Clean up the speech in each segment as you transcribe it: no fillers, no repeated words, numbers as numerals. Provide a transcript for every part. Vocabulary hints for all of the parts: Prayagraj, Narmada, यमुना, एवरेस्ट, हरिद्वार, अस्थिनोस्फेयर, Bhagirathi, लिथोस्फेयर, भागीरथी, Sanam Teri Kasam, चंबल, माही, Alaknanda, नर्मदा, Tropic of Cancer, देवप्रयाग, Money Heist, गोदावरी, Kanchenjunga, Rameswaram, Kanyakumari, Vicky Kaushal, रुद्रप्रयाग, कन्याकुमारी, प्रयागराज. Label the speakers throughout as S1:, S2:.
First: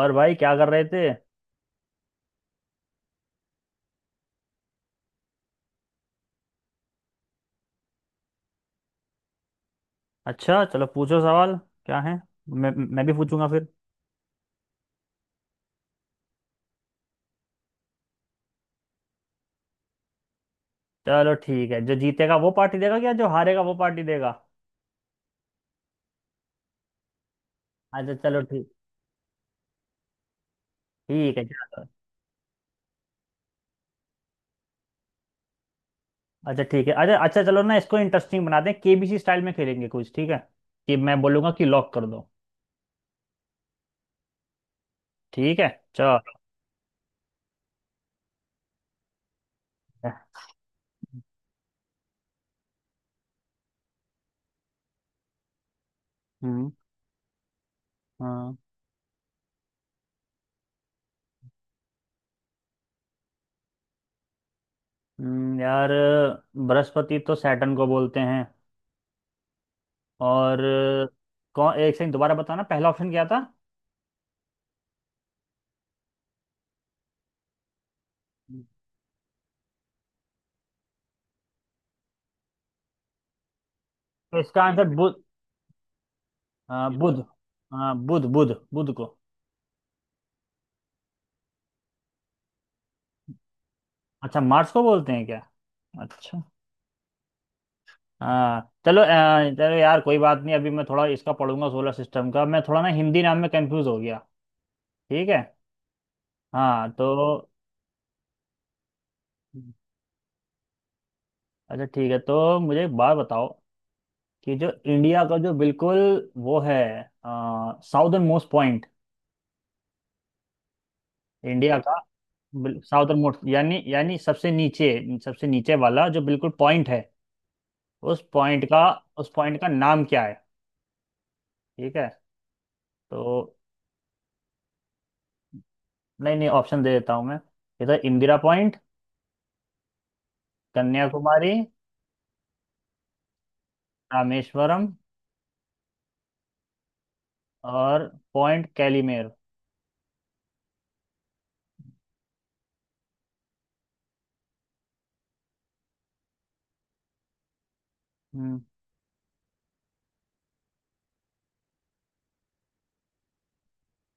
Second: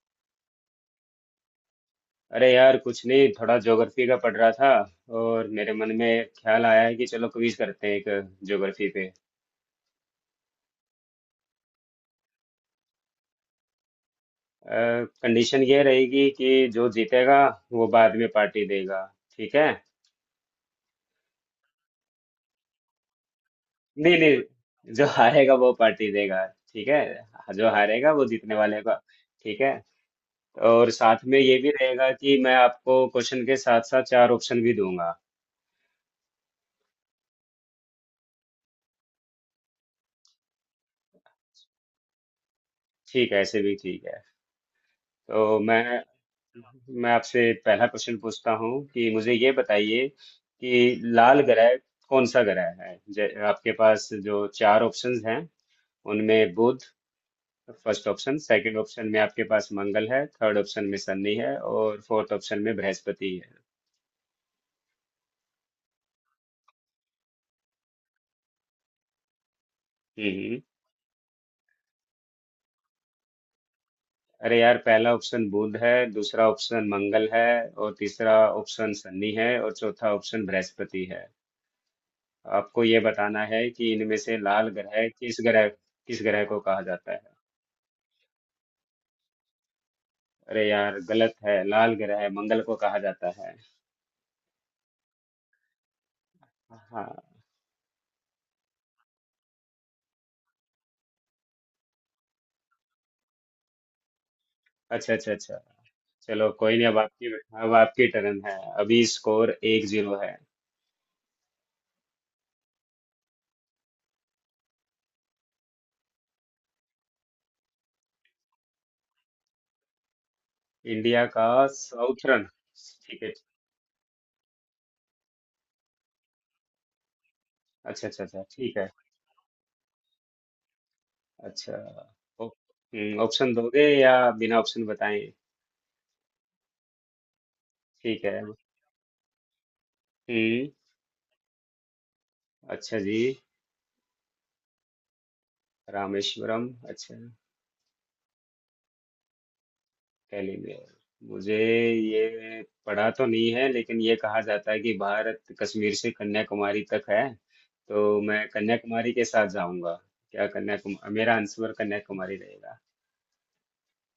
S1: और भाई क्या कर रहे थे।
S2: अरे यार, कुछ नहीं, थोड़ा ज्योग्राफी का पढ़ रहा था। और मेरे मन में ख्याल आया है कि चलो क्विज करते हैं एक ज्योग्राफी पे।
S1: अच्छा, चलो पूछो सवाल। क्या है? मैं मैं भी पूछूंगा फिर।
S2: कंडीशन ये रहेगी कि जो जीतेगा वो बाद में पार्टी देगा। ठीक है?
S1: चलो, ठीक है, जो जीतेगा वो पार्टी देगा? क्या जो हारेगा वो पार्टी
S2: नहीं
S1: देगा?
S2: नहीं, जो हारेगा वो पार्टी देगा। ठीक है। जो हारेगा
S1: अच्छा
S2: वो
S1: चलो
S2: जीतने
S1: ठीक।
S2: वाले का। ठीक है। और साथ में
S1: ठीक है
S2: ये भी
S1: चलो।
S2: रहेगा कि मैं आपको क्वेश्चन के साथ साथ चार ऑप्शन भी दूंगा।
S1: अच्छा ठीक है, अच्छा अच्छा, चलो ना, इसको इंटरेस्टिंग बना दें, केबीसी स्टाइल में खेलेंगे कुछ, ठीक है? कि मैं बोलूंगा कि लॉक कर दो।
S2: ठीक है, ऐसे भी ठीक है। तो
S1: ठीक है,
S2: मैं
S1: चलो।
S2: मैं आपसे पहला प्रश्न पूछता हूँ कि मुझे ये बताइए कि लाल ग्रह कौन सा ग्रह है। आपके पास जो चार ऑप्शंस हैं, उनमें
S1: हम्म।
S2: बुध फर्स्ट ऑप्शन,
S1: हाँ।
S2: सेकंड ऑप्शन में आपके पास मंगल है, थर्ड ऑप्शन में शनि है, और फोर्थ ऑप्शन में बृहस्पति है।
S1: यार, बृहस्पति तो सैटर्न को बोलते हैं।
S2: हम्म हम्म।
S1: और कौन, एक सेकंड, दोबारा बताना, पहला ऑप्शन क्या था?
S2: अरे यार, पहला ऑप्शन बुध है, दूसरा ऑप्शन मंगल है, और तीसरा ऑप्शन शनि है, और चौथा ऑप्शन बृहस्पति है। आपको ये बताना है कि इनमें से
S1: तो इसका
S2: लाल
S1: आंसर
S2: ग्रह
S1: बुध,
S2: किस ग्रह किस ग्रह को कहा
S1: हाँ ये
S2: जाता
S1: बुध,
S2: है।
S1: तो हाँ, बुध, बुध को।
S2: अरे यार गलत है, लाल ग्रह है मंगल को कहा जाता है।
S1: अच्छा, मार्स को बोलते हैं क्या? अच्छा।
S2: हाँ।
S1: हाँ चलो चलो यार कोई बात नहीं, अभी मैं थोड़ा इसका पढ़ूंगा, सोलर सिस्टम का, मैं थोड़ा ना हिंदी नाम में कंफ्यूज हो गया।
S2: अच्छा
S1: ठीक
S2: अच्छा
S1: है।
S2: अच्छा। चलो कोई नहीं।
S1: हाँ
S2: अब आपकी
S1: तो
S2: अब आपकी टर्न है। अभी स्कोर 1-0 है।
S1: अच्छा ठीक है, तो मुझे एक बात बताओ कि जो इंडिया का जो बिल्कुल वो है, साउदर्न मोस्ट पॉइंट।
S2: इंडिया का
S1: इंडिया का
S2: साउथ रन।
S1: साउदर्न
S2: ठीक है।
S1: मोस्ट यानी यानी सबसे नीचे, सबसे नीचे वाला जो बिल्कुल पॉइंट है,
S2: अच्छा
S1: उस
S2: अच्छा अच्छा,
S1: पॉइंट
S2: ठीक
S1: का
S2: है।
S1: उस पॉइंट का नाम क्या है?
S2: अच्छा।
S1: ठीक है
S2: ओ-
S1: तो
S2: ऑप्शन दोगे या बिना ऑप्शन बताएं?
S1: नहीं नहीं, ऑप्शन दे देता हूँ मैं। इधर
S2: ठीक
S1: इंदिरा
S2: है।
S1: पॉइंट,
S2: हम्म।
S1: कन्याकुमारी,
S2: अच्छा जी।
S1: रामेश्वरम
S2: रामेश्वरम। अच्छा।
S1: और पॉइंट कैलीमेर।
S2: टेलीग्राम मुझे ये पढ़ा तो नहीं है लेकिन ये कहा जाता है कि भारत कश्मीर से कन्याकुमारी तक है, तो मैं
S1: हम्म।
S2: कन्याकुमारी के साथ जाऊंगा। क्या कन्याकुमारी? मेरा आंसर कन्याकुमारी रहेगा।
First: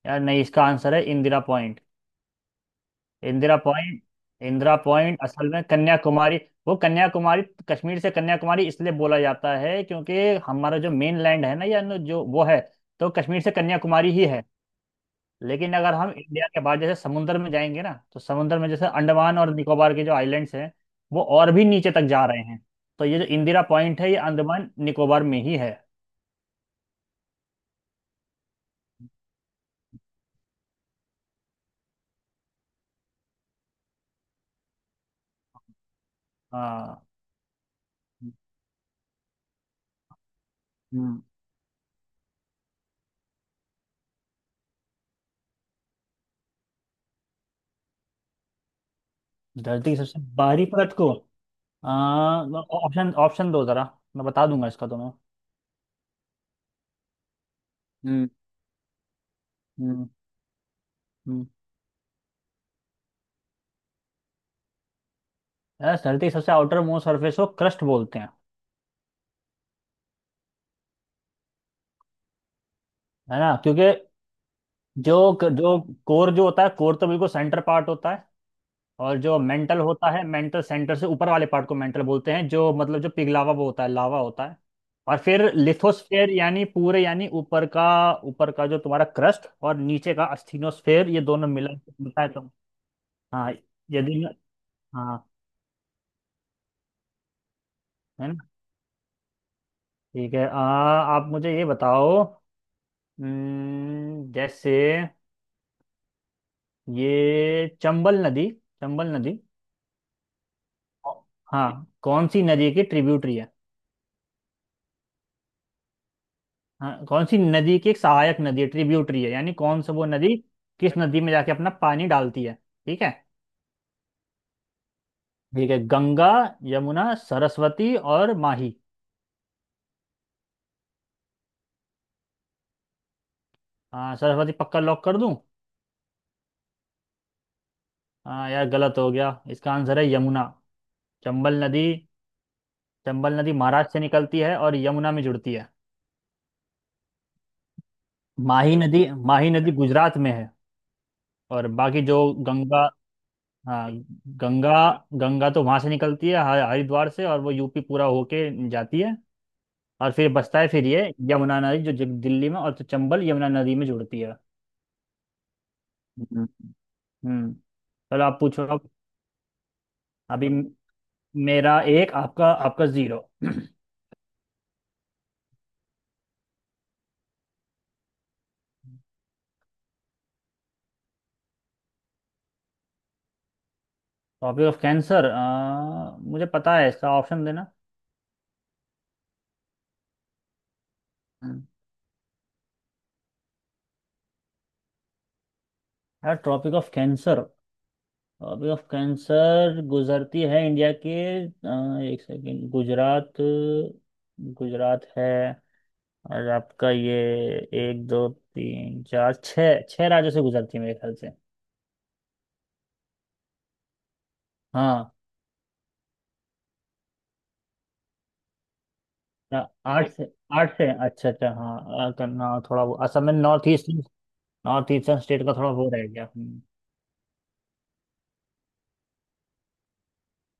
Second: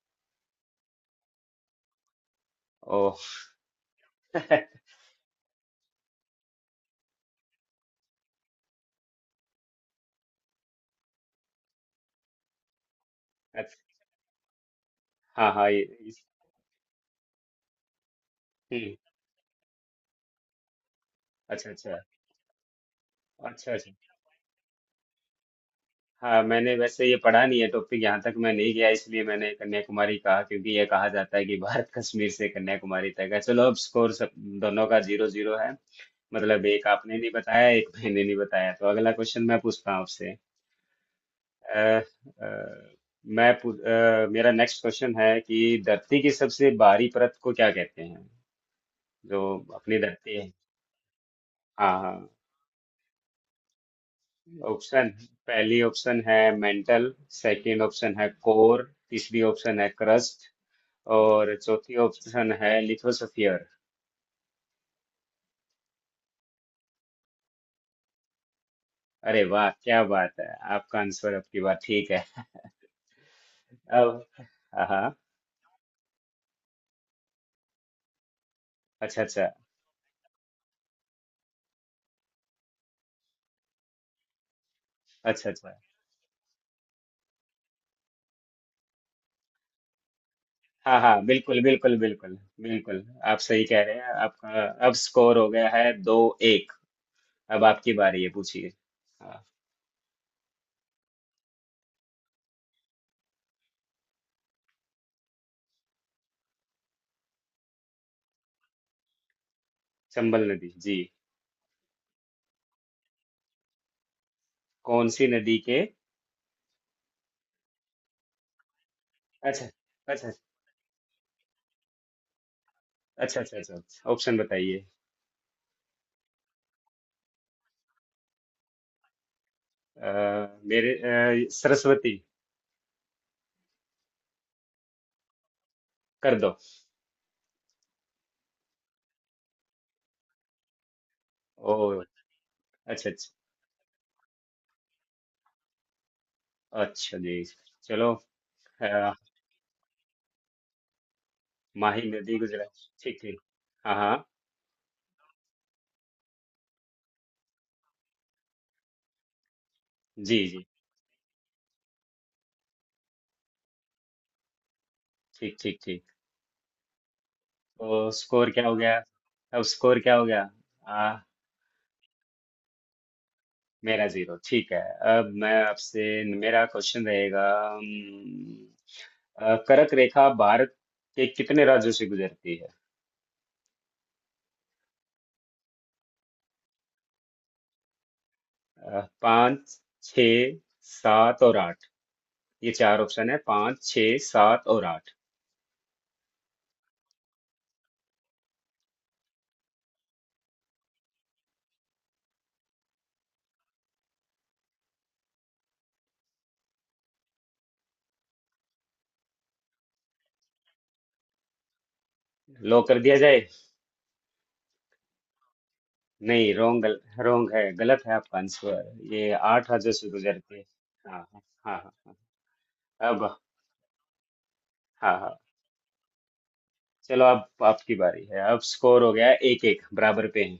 S1: यार नहीं, इसका आंसर है इंदिरा पॉइंट।
S2: ओ।
S1: इंदिरा पॉइंट। इंदिरा पॉइंट असल में कन्याकुमारी, वो कन्याकुमारी कश्मीर से कन्याकुमारी इसलिए बोला जाता है क्योंकि हमारा जो मेन लैंड है ना, या जो वो है, तो कश्मीर से
S2: अच्छा।
S1: कन्याकुमारी ही है।
S2: हाँ हाँ
S1: लेकिन
S2: ये,
S1: अगर हम
S2: इस,
S1: इंडिया के बाहर जैसे समुद्र में जाएंगे ना, तो समुद्र में जैसे
S2: हम्म,
S1: अंडमान और निकोबार के जो आइलैंड्स हैं, वो और भी
S2: अच्छा
S1: नीचे
S2: अच्छा
S1: तक जा रहे हैं। तो ये जो इंदिरा
S2: अच्छा अच्छा।
S1: पॉइंट है, ये अंडमान निकोबार में ही है।
S2: हाँ, मैंने वैसे ये पढ़ा नहीं है, टॉपिक यहाँ तक मैं नहीं गया, इसलिए मैंने कन्याकुमारी कहा क्योंकि ये कहा जाता है कि भारत कश्मीर से कन्याकुमारी तक है। चलो अब स्कोर सब दोनों का 0-0 है। मतलब एक
S1: हाँ।
S2: आपने नहीं बताया, एक मैंने नहीं बताया, तो अगला क्वेश्चन मैं पूछता हूँ आपसे।
S1: हम्म,
S2: अ, अ, मेरा नेक्स्ट क्वेश्चन है कि धरती की सबसे बाहरी परत को क्या कहते हैं? जो
S1: धरती की
S2: अपनी
S1: सबसे
S2: धरती है।
S1: बाहरी परत को आ,
S2: हाँ हाँ।
S1: ऑप्शन ऑप्शन दो जरा, मैं बता दूंगा इसका
S2: ऑप्शन।
S1: तुम्हें।
S2: पहली ऑप्शन है मेंटल, सेकंड ऑप्शन है
S1: हम्म।
S2: कोर, तीसरी ऑप्शन है
S1: हम्म।
S2: क्रस्ट,
S1: हम्म।
S2: और चौथी ऑप्शन है लिथोसफियर।
S1: यार, धरती की सबसे आउटर मोस्ट सरफेस को क्रस्ट बोलते हैं,
S2: अरे वाह क्या बात है! आपका आंसर, आपकी बात ठीक है।
S1: है ना? क्योंकि
S2: अब हाँ हाँ।
S1: जो जो कोर जो होता है, कोर तो बिल्कुल सेंटर पार्ट होता है। और
S2: अच्छा
S1: जो
S2: अच्छा
S1: मेंटल होता है, मेंटल सेंटर से ऊपर वाले पार्ट को मेंटल बोलते हैं, जो मतलब जो पिघलावा वो होता है, लावा होता है। और
S2: अच्छा
S1: फिर
S2: अच्छा।
S1: लिथोस्फेयर यानी पूरे यानी ऊपर का जो तुम्हारा क्रस्ट और नीचे का
S2: हाँ
S1: अस्थिनोस्फेयर, ये
S2: हाँ
S1: दोनों
S2: बिल्कुल
S1: मिला के
S2: बिल्कुल
S1: बनता है
S2: बिल्कुल
S1: तो।
S2: बिल्कुल। आप
S1: हाँ।
S2: सही कह रहे हैं।
S1: यदि मैं-
S2: आपका अब
S1: हाँ,
S2: स्कोर हो गया है 2-1। अब आपकी बारी
S1: है
S2: है,
S1: ना?
S2: पूछिए। हाँ।
S1: ठीक है आप मुझे ये बताओ, जैसे ये चंबल नदी, चंबल नदी,
S2: चंबल नदी जी।
S1: हाँ, कौन सी नदी की ट्रिब्यूटरी है?
S2: कौन सी नदी के?
S1: हाँ, कौन सी नदी की एक सहायक नदी है, ट्रिब्यूटरी है, यानी
S2: अच्छा
S1: कौन सा वो
S2: अच्छा
S1: नदी किस नदी में जाके अपना पानी डालती है। ठीक है।
S2: अच्छा अच्छा अच्छा। ऑप्शन बताइए।
S1: ठीक है, गंगा, यमुना, सरस्वती और माही।
S2: अ, मेरे सरस्वती।
S1: हाँ सरस्वती, पक्का लॉक कर दूं।
S2: कर दो।
S1: हाँ यार, गलत हो गया, इसका आंसर है यमुना। चंबल
S2: ओ।
S1: नदी,
S2: अच्छा अच्छा
S1: चंबल नदी महाराष्ट्र से निकलती है और यमुना में जुड़ती है।
S2: अच्छा। जी। चलो।
S1: माही नदी,
S2: अ,
S1: माही नदी गुजरात में है। और
S2: माही
S1: बाकी जो
S2: नदी
S1: गंगा,
S2: गुजरात। ठीक ठीक।
S1: हाँ
S2: हाँ हाँ।
S1: गंगा, गंगा तो वहां से निकलती है हरिद्वार से और वो यूपी पूरा होके जाती है और फिर
S2: जी
S1: बसता
S2: जी।
S1: है फिर ये यमुना नदी जो दिल्ली में, और तो चंबल यमुना नदी में जुड़ती है।
S2: ठीक ठीक ठीक।
S1: हम्म। हम्म।
S2: तो
S1: चलो आप
S2: स्कोर
S1: पूछो
S2: क्या हो
S1: अब।
S2: गया? अब स्कोर क्या हो गया?
S1: अभी म- मेरा एक, आपका आपका जीरो।
S2: मेरा जीरो। ठीक है। अब मैं आपसे मेरा क्वेश्चन रहेगा। कर्क रेखा भारत के कितने राज्यों से गुजरती है?
S1: टॉपिक ऑफ कैंसर, मुझे पता है इसका, ऑप्शन देना।
S2: पाँच, छ, सात और
S1: हम्म।
S2: आठ। ये चार ऑप्शन है: पाँच, छ, सात और आठ।
S1: यार tropic of cancer, tropic of cancer गुजरती है इंडिया के एक सेकेंड, गुजरात, गुजरात है। और आपका ये एक, दो, तीन, चार, छः छः राज्यों से गुजरती है मेरे ख्याल से।
S2: लो कर दिया जाए।
S1: हाँ।
S2: नहीं रोंग, रोंग है, गलत है आपका आंसर। ये
S1: आ-
S2: आठ राज्यों से
S1: आठ से,
S2: गुजरती है।
S1: आठ से
S2: हाँ
S1: अच्छा
S2: हाँ
S1: अच्छा,
S2: हाँ
S1: हाँ
S2: हाँ
S1: करना थोड़ा वो,
S2: हाँ।
S1: असल
S2: अब
S1: में नॉर्थ ईस्टर्न, नॉर्थ ईस्टर्न
S2: हाँ हाँ।
S1: स्टेट का थोड़ा वो रह गया।
S2: चलो अब आपकी बारी है। अब स्कोर हो गया 1-1, बराबर पे हैं।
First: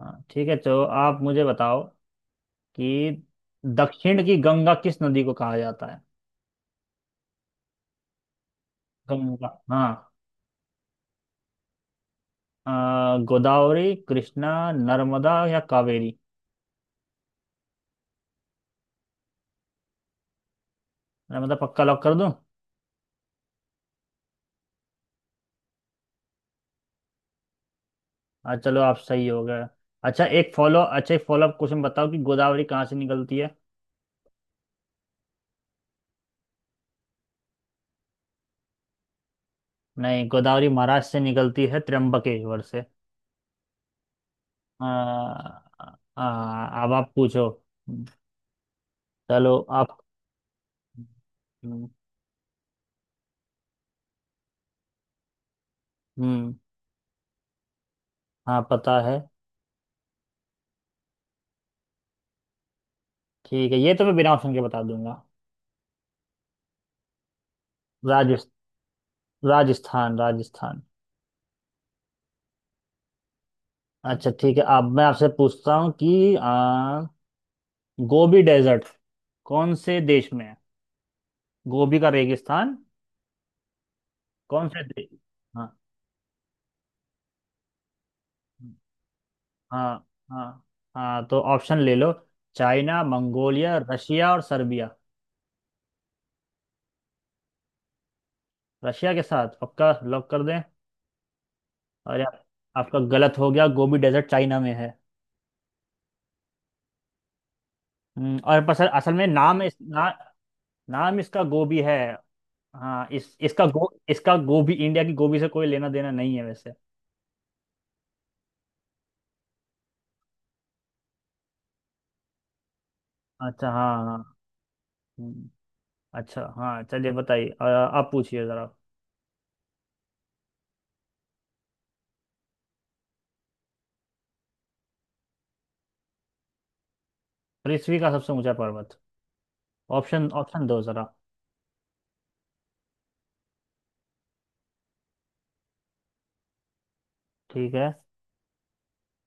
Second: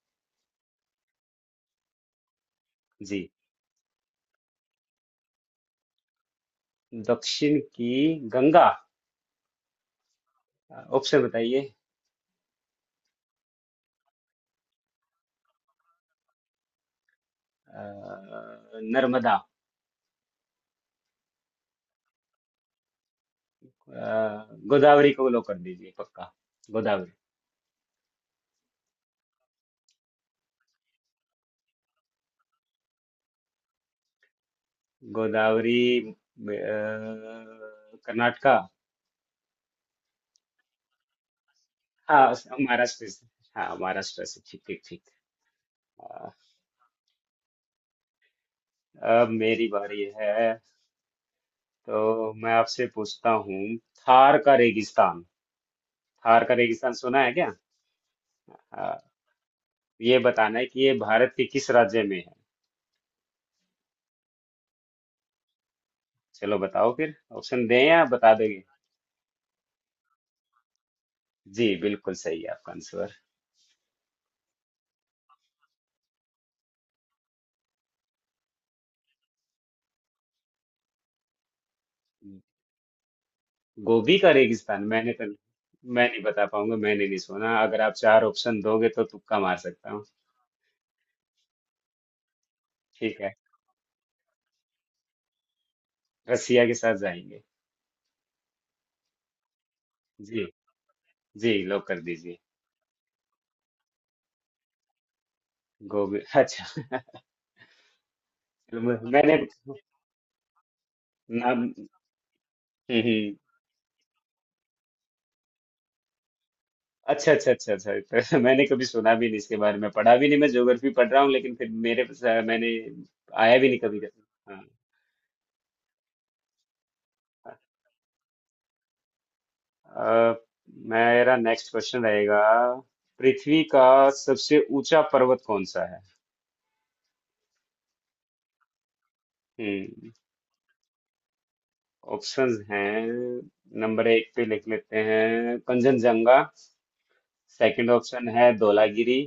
S1: हाँ ठीक है, तो आप मुझे बताओ कि
S2: जी।
S1: दक्षिण की गंगा किस नदी को कहा जाता है।
S2: दक्षिण की गंगा।
S1: गंगा, हाँ।
S2: ऑप्शन बताइए।
S1: गोदावरी, कृष्णा, नर्मदा या कावेरी।
S2: अ, नर्मदा।
S1: नर्मदा पक्का, लॉक कर दूं।
S2: गोदावरी को लो कर दीजिए पक्का। गोदावरी।
S1: हाँ चलो, आप सही हो गए। अच्छा, एक फॉलो अप क्वेश्चन बताओ कि गोदावरी कहाँ से निकलती है।
S2: गोदावरी कर्नाटका।
S1: नहीं, गोदावरी महाराष्ट्र से निकलती है,
S2: हाँ,
S1: त्र्यंबकेश्वर से।
S2: महाराष्ट्र से। हाँ, महाराष्ट्र से ठीक ठीक ठीक।
S1: आ,
S2: अ,
S1: अब आप पूछो।
S2: अब
S1: चलो
S2: मेरी
S1: आप।
S2: बारी है।
S1: हम्म।
S2: तो मैं आपसे पूछता हूँ थार का रेगिस्तान। थार
S1: हम्म,
S2: का रेगिस्तान सुना है क्या?
S1: हाँ पता
S2: हाँ,
S1: है।
S2: ये बताना है कि ये भारत के किस राज्य में है।
S1: ठीक है, ये तो मैं बिना ऑप्शन के बता दूंगा।
S2: चलो बताओ फिर, ऑप्शन दें या बता
S1: राजस्थ
S2: दोगे?
S1: राजस्थान, राजस्थान।
S2: जी बिल्कुल सही है आपका आंसर।
S1: अच्छा ठीक है, अब मैं आपसे पूछता हूँ कि गोबी डेजर्ट कौन से देश में है, गोबी का रेगिस्तान,
S2: गोभी का
S1: कौन
S2: रेगिस्तान
S1: से देश।
S2: मैंने तो,
S1: हाँ
S2: मैं नहीं बता पाऊंगा, मैंने नहीं सुना। अगर आप चार ऑप्शन दोगे तो तुक्का मार सकता हूँ।
S1: हाँ। हाँ हाँ तो ऑप्शन ले लो, चाइना,
S2: ठीक है,
S1: मंगोलिया, रशिया और सर्बिया।
S2: रसिया के साथ जाएंगे।
S1: रशिया के साथ पक्का लॉक कर
S2: जी।
S1: दें?
S2: जी लॉक कर
S1: और
S2: दीजिए।
S1: आपका गलत हो गया, गोबी डेजर्ट चाइना में है।
S2: गोभी? अच्छा।
S1: और
S2: चलो,
S1: बस असल में
S2: मैंने
S1: नाम नाम इसका
S2: नाम
S1: गोबी है। हाँ
S2: हम्म,
S1: इस, इसका गो, इसका गोबी इंडिया की गोबी से कोई लेना देना नहीं है वैसे।
S2: अच्छा अच्छा अच्छा अच्छा। तो मैंने कभी सुना भी नहीं इसके बारे में, पढ़ा भी नहीं। मैं ज्योग्राफी पढ़ रहा हूँ लेकिन फिर मेरे पास, मैंने आया भी
S1: अच्छा,
S2: नहीं
S1: हाँ
S2: कभी।
S1: हाँ हाँ।
S2: हाँ
S1: हम्म, अच्छा हाँ, चलिए बताइए
S2: हाँ।
S1: आप पूछिए जरा।
S2: अ, मेरा नेक्स्ट क्वेश्चन रहेगा, पृथ्वी का सबसे ऊंचा पर्वत कौन सा है?
S1: पृथ्वी का सबसे ऊंचा पर्वत।
S2: हम्म।
S1: ऑप्शन ऑप्शन दो जरा।
S2: ऑप्शंस हैं। नंबर एक पे लिख लेते हैं कंचनजंगा,
S1: ठीक है।
S2: सेकंड ऑप्शन है धौलागिरी,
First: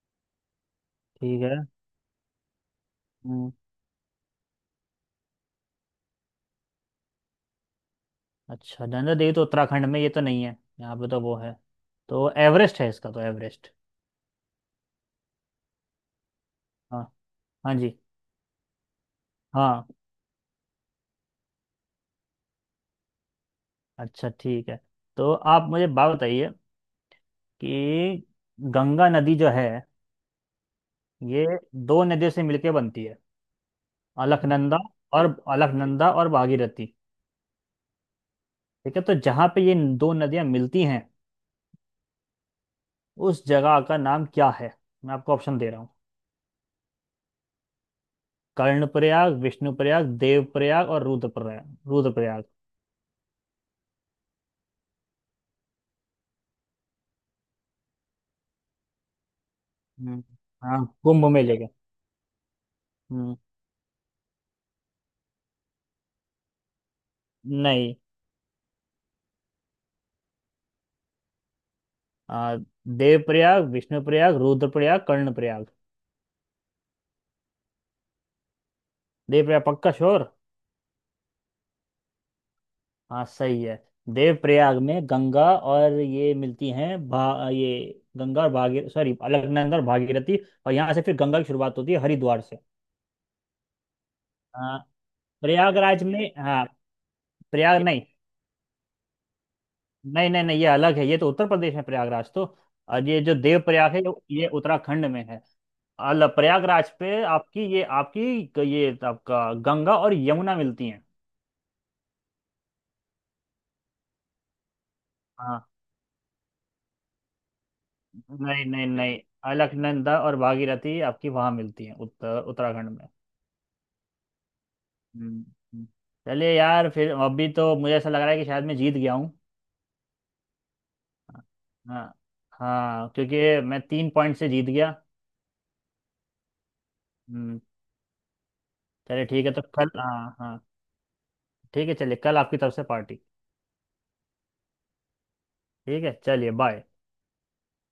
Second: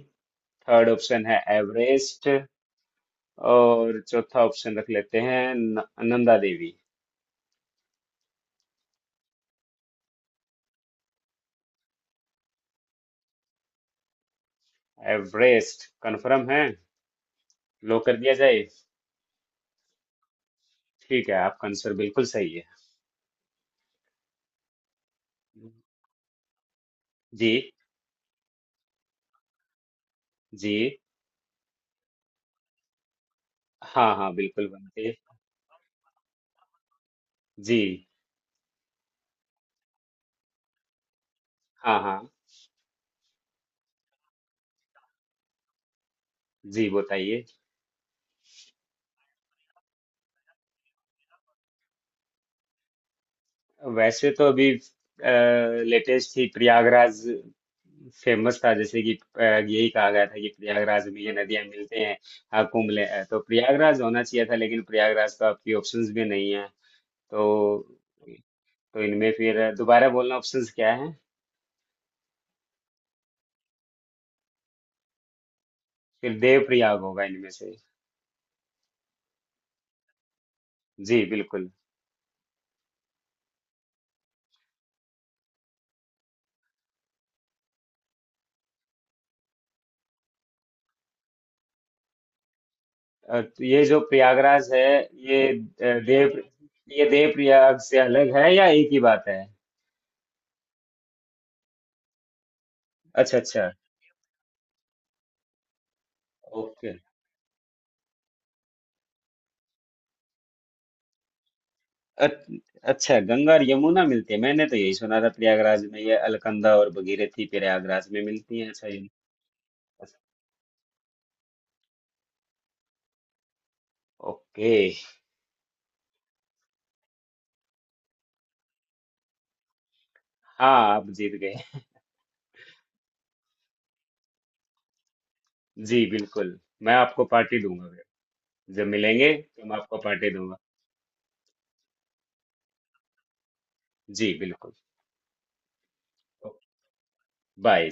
S2: थर्ड ऑप्शन है
S1: ठीक है।
S2: एवरेस्ट,
S1: हम्म,
S2: और चौथा ऑप्शन रख लेते हैं नंदा देवी।
S1: अच्छा, नंदा देवी तो उत्तराखंड में, ये तो नहीं है, यहाँ पे तो वो है। तो एवरेस्ट है इसका, तो एवरेस्ट।
S2: एवरेस्ट कंफर्म है?
S1: हाँ। हाँ जी।
S2: लो कर दिया जाए।
S1: हाँ।
S2: ठीक है, आपका आंसर बिल्कुल सही है।
S1: अच्छा ठीक है, तो आप मुझे बात बताइए
S2: जी।
S1: कि गंगा नदी जो है,
S2: जी।
S1: ये दो नदियों से मिलके बनती है,
S2: हाँ हाँ बिल्कुल
S1: अलकनंदा
S2: बनते।
S1: और भागीरथी।
S2: जी।
S1: ठीक है, तो जहाँ पे ये दो नदियाँ मिलती हैं,
S2: हाँ हाँ।
S1: उस जगह का नाम क्या है? मैं आपको ऑप्शन दे रहा हूँ,
S2: जी बताइए।
S1: कर्णप्रयाग, विष्णुप्रयाग, देवप्रयाग और रुद्रप्रयाग, रुद्रप्रयाग।
S2: वैसे तो अभी लेटेस्ट ही प्रयागराज फेमस था, जैसे कि यही कहा
S1: हम्म,
S2: गया था कि
S1: हाँ
S2: प्रयागराज में
S1: कुंभ
S2: ये
S1: मेले
S2: नदियां
S1: के।
S2: मिलते हैं। हाँ कुंभ ले,
S1: हम्म,
S2: तो प्रयागराज होना चाहिए था लेकिन प्रयागराज तो आपकी ऑप्शंस भी नहीं है। तो
S1: नहीं।
S2: तो इनमें फिर दोबारा बोलना, ऑप्शंस क्या है?
S1: आ, देवप्रयाग, विष्णुप्रयाग, रुद्रप्रयाग, कर्णप्रयाग।
S2: फिर देव प्रयाग होगा इनमें से।
S1: देवप्रयाग पक्का श्योर।
S2: जी बिल्कुल।
S1: हाँ सही है, देवप्रयाग में गंगा और ये मिलती हैं, भा ये गंगा और भागीर सॉरी अलकनंदा और भागीरथी। और यहाँ से फिर गंगा की शुरुआत होती है हरिद्वार से।
S2: तो ये जो प्रयागराज
S1: हाँ,
S2: है, ये अ,
S1: प्रयागराज में,
S2: देव
S1: हाँ।
S2: ये देव प्रयाग
S1: प्रयाग
S2: से
S1: नहीं,
S2: अलग है या एक ही बात है?
S1: नहीं नहीं, ये अलग है, ये तो उत्तर प्रदेश में प्रयागराज तो, और ये जो
S2: अच्छा अच्छा।
S1: देवप्रयाग है, ये उत्तराखंड में है। अल प्रयागराज
S2: ओके।
S1: पे आपकी ये, आपका गंगा और यमुना मिलती हैं।
S2: अच- अच्छा गंगा और यमुना मिलती है, मैंने तो यही सुना था
S1: हाँ।
S2: प्रयागराज में ये अलकनंदा और भगीरथी प्रयागराज में मिलती
S1: नहीं
S2: है।
S1: नहीं
S2: अच्छा, ये।
S1: नहीं, अलकनंदा और भागीरथी आपकी वहाँ मिलती हैं, उत्तराखंड में।
S2: ओके।
S1: हम्म, हम्म। चलिए यार फिर, अभी तो मुझे ऐसा लग रहा है कि शायद मैं जीत गया हूँ।
S2: हाँ, आप जीत गए।
S1: हाँ। हाँ क्योंकि मैं तीन पॉइंट से जीत गया।
S2: जी बिल्कुल, मैं आपको
S1: हम्म।
S2: पार्टी दूंगा फिर। जब
S1: चलिए
S2: मिलेंगे
S1: ठीक है, तो
S2: तो मैं आपको
S1: कल,
S2: पार्टी
S1: हाँ हाँ,
S2: दूंगा।
S1: ठीक है, चलिए, कल आपकी तरफ से पार्टी।
S2: जी बिल्कुल।
S1: ठीक है, चलिए, बाय।
S2: बाय।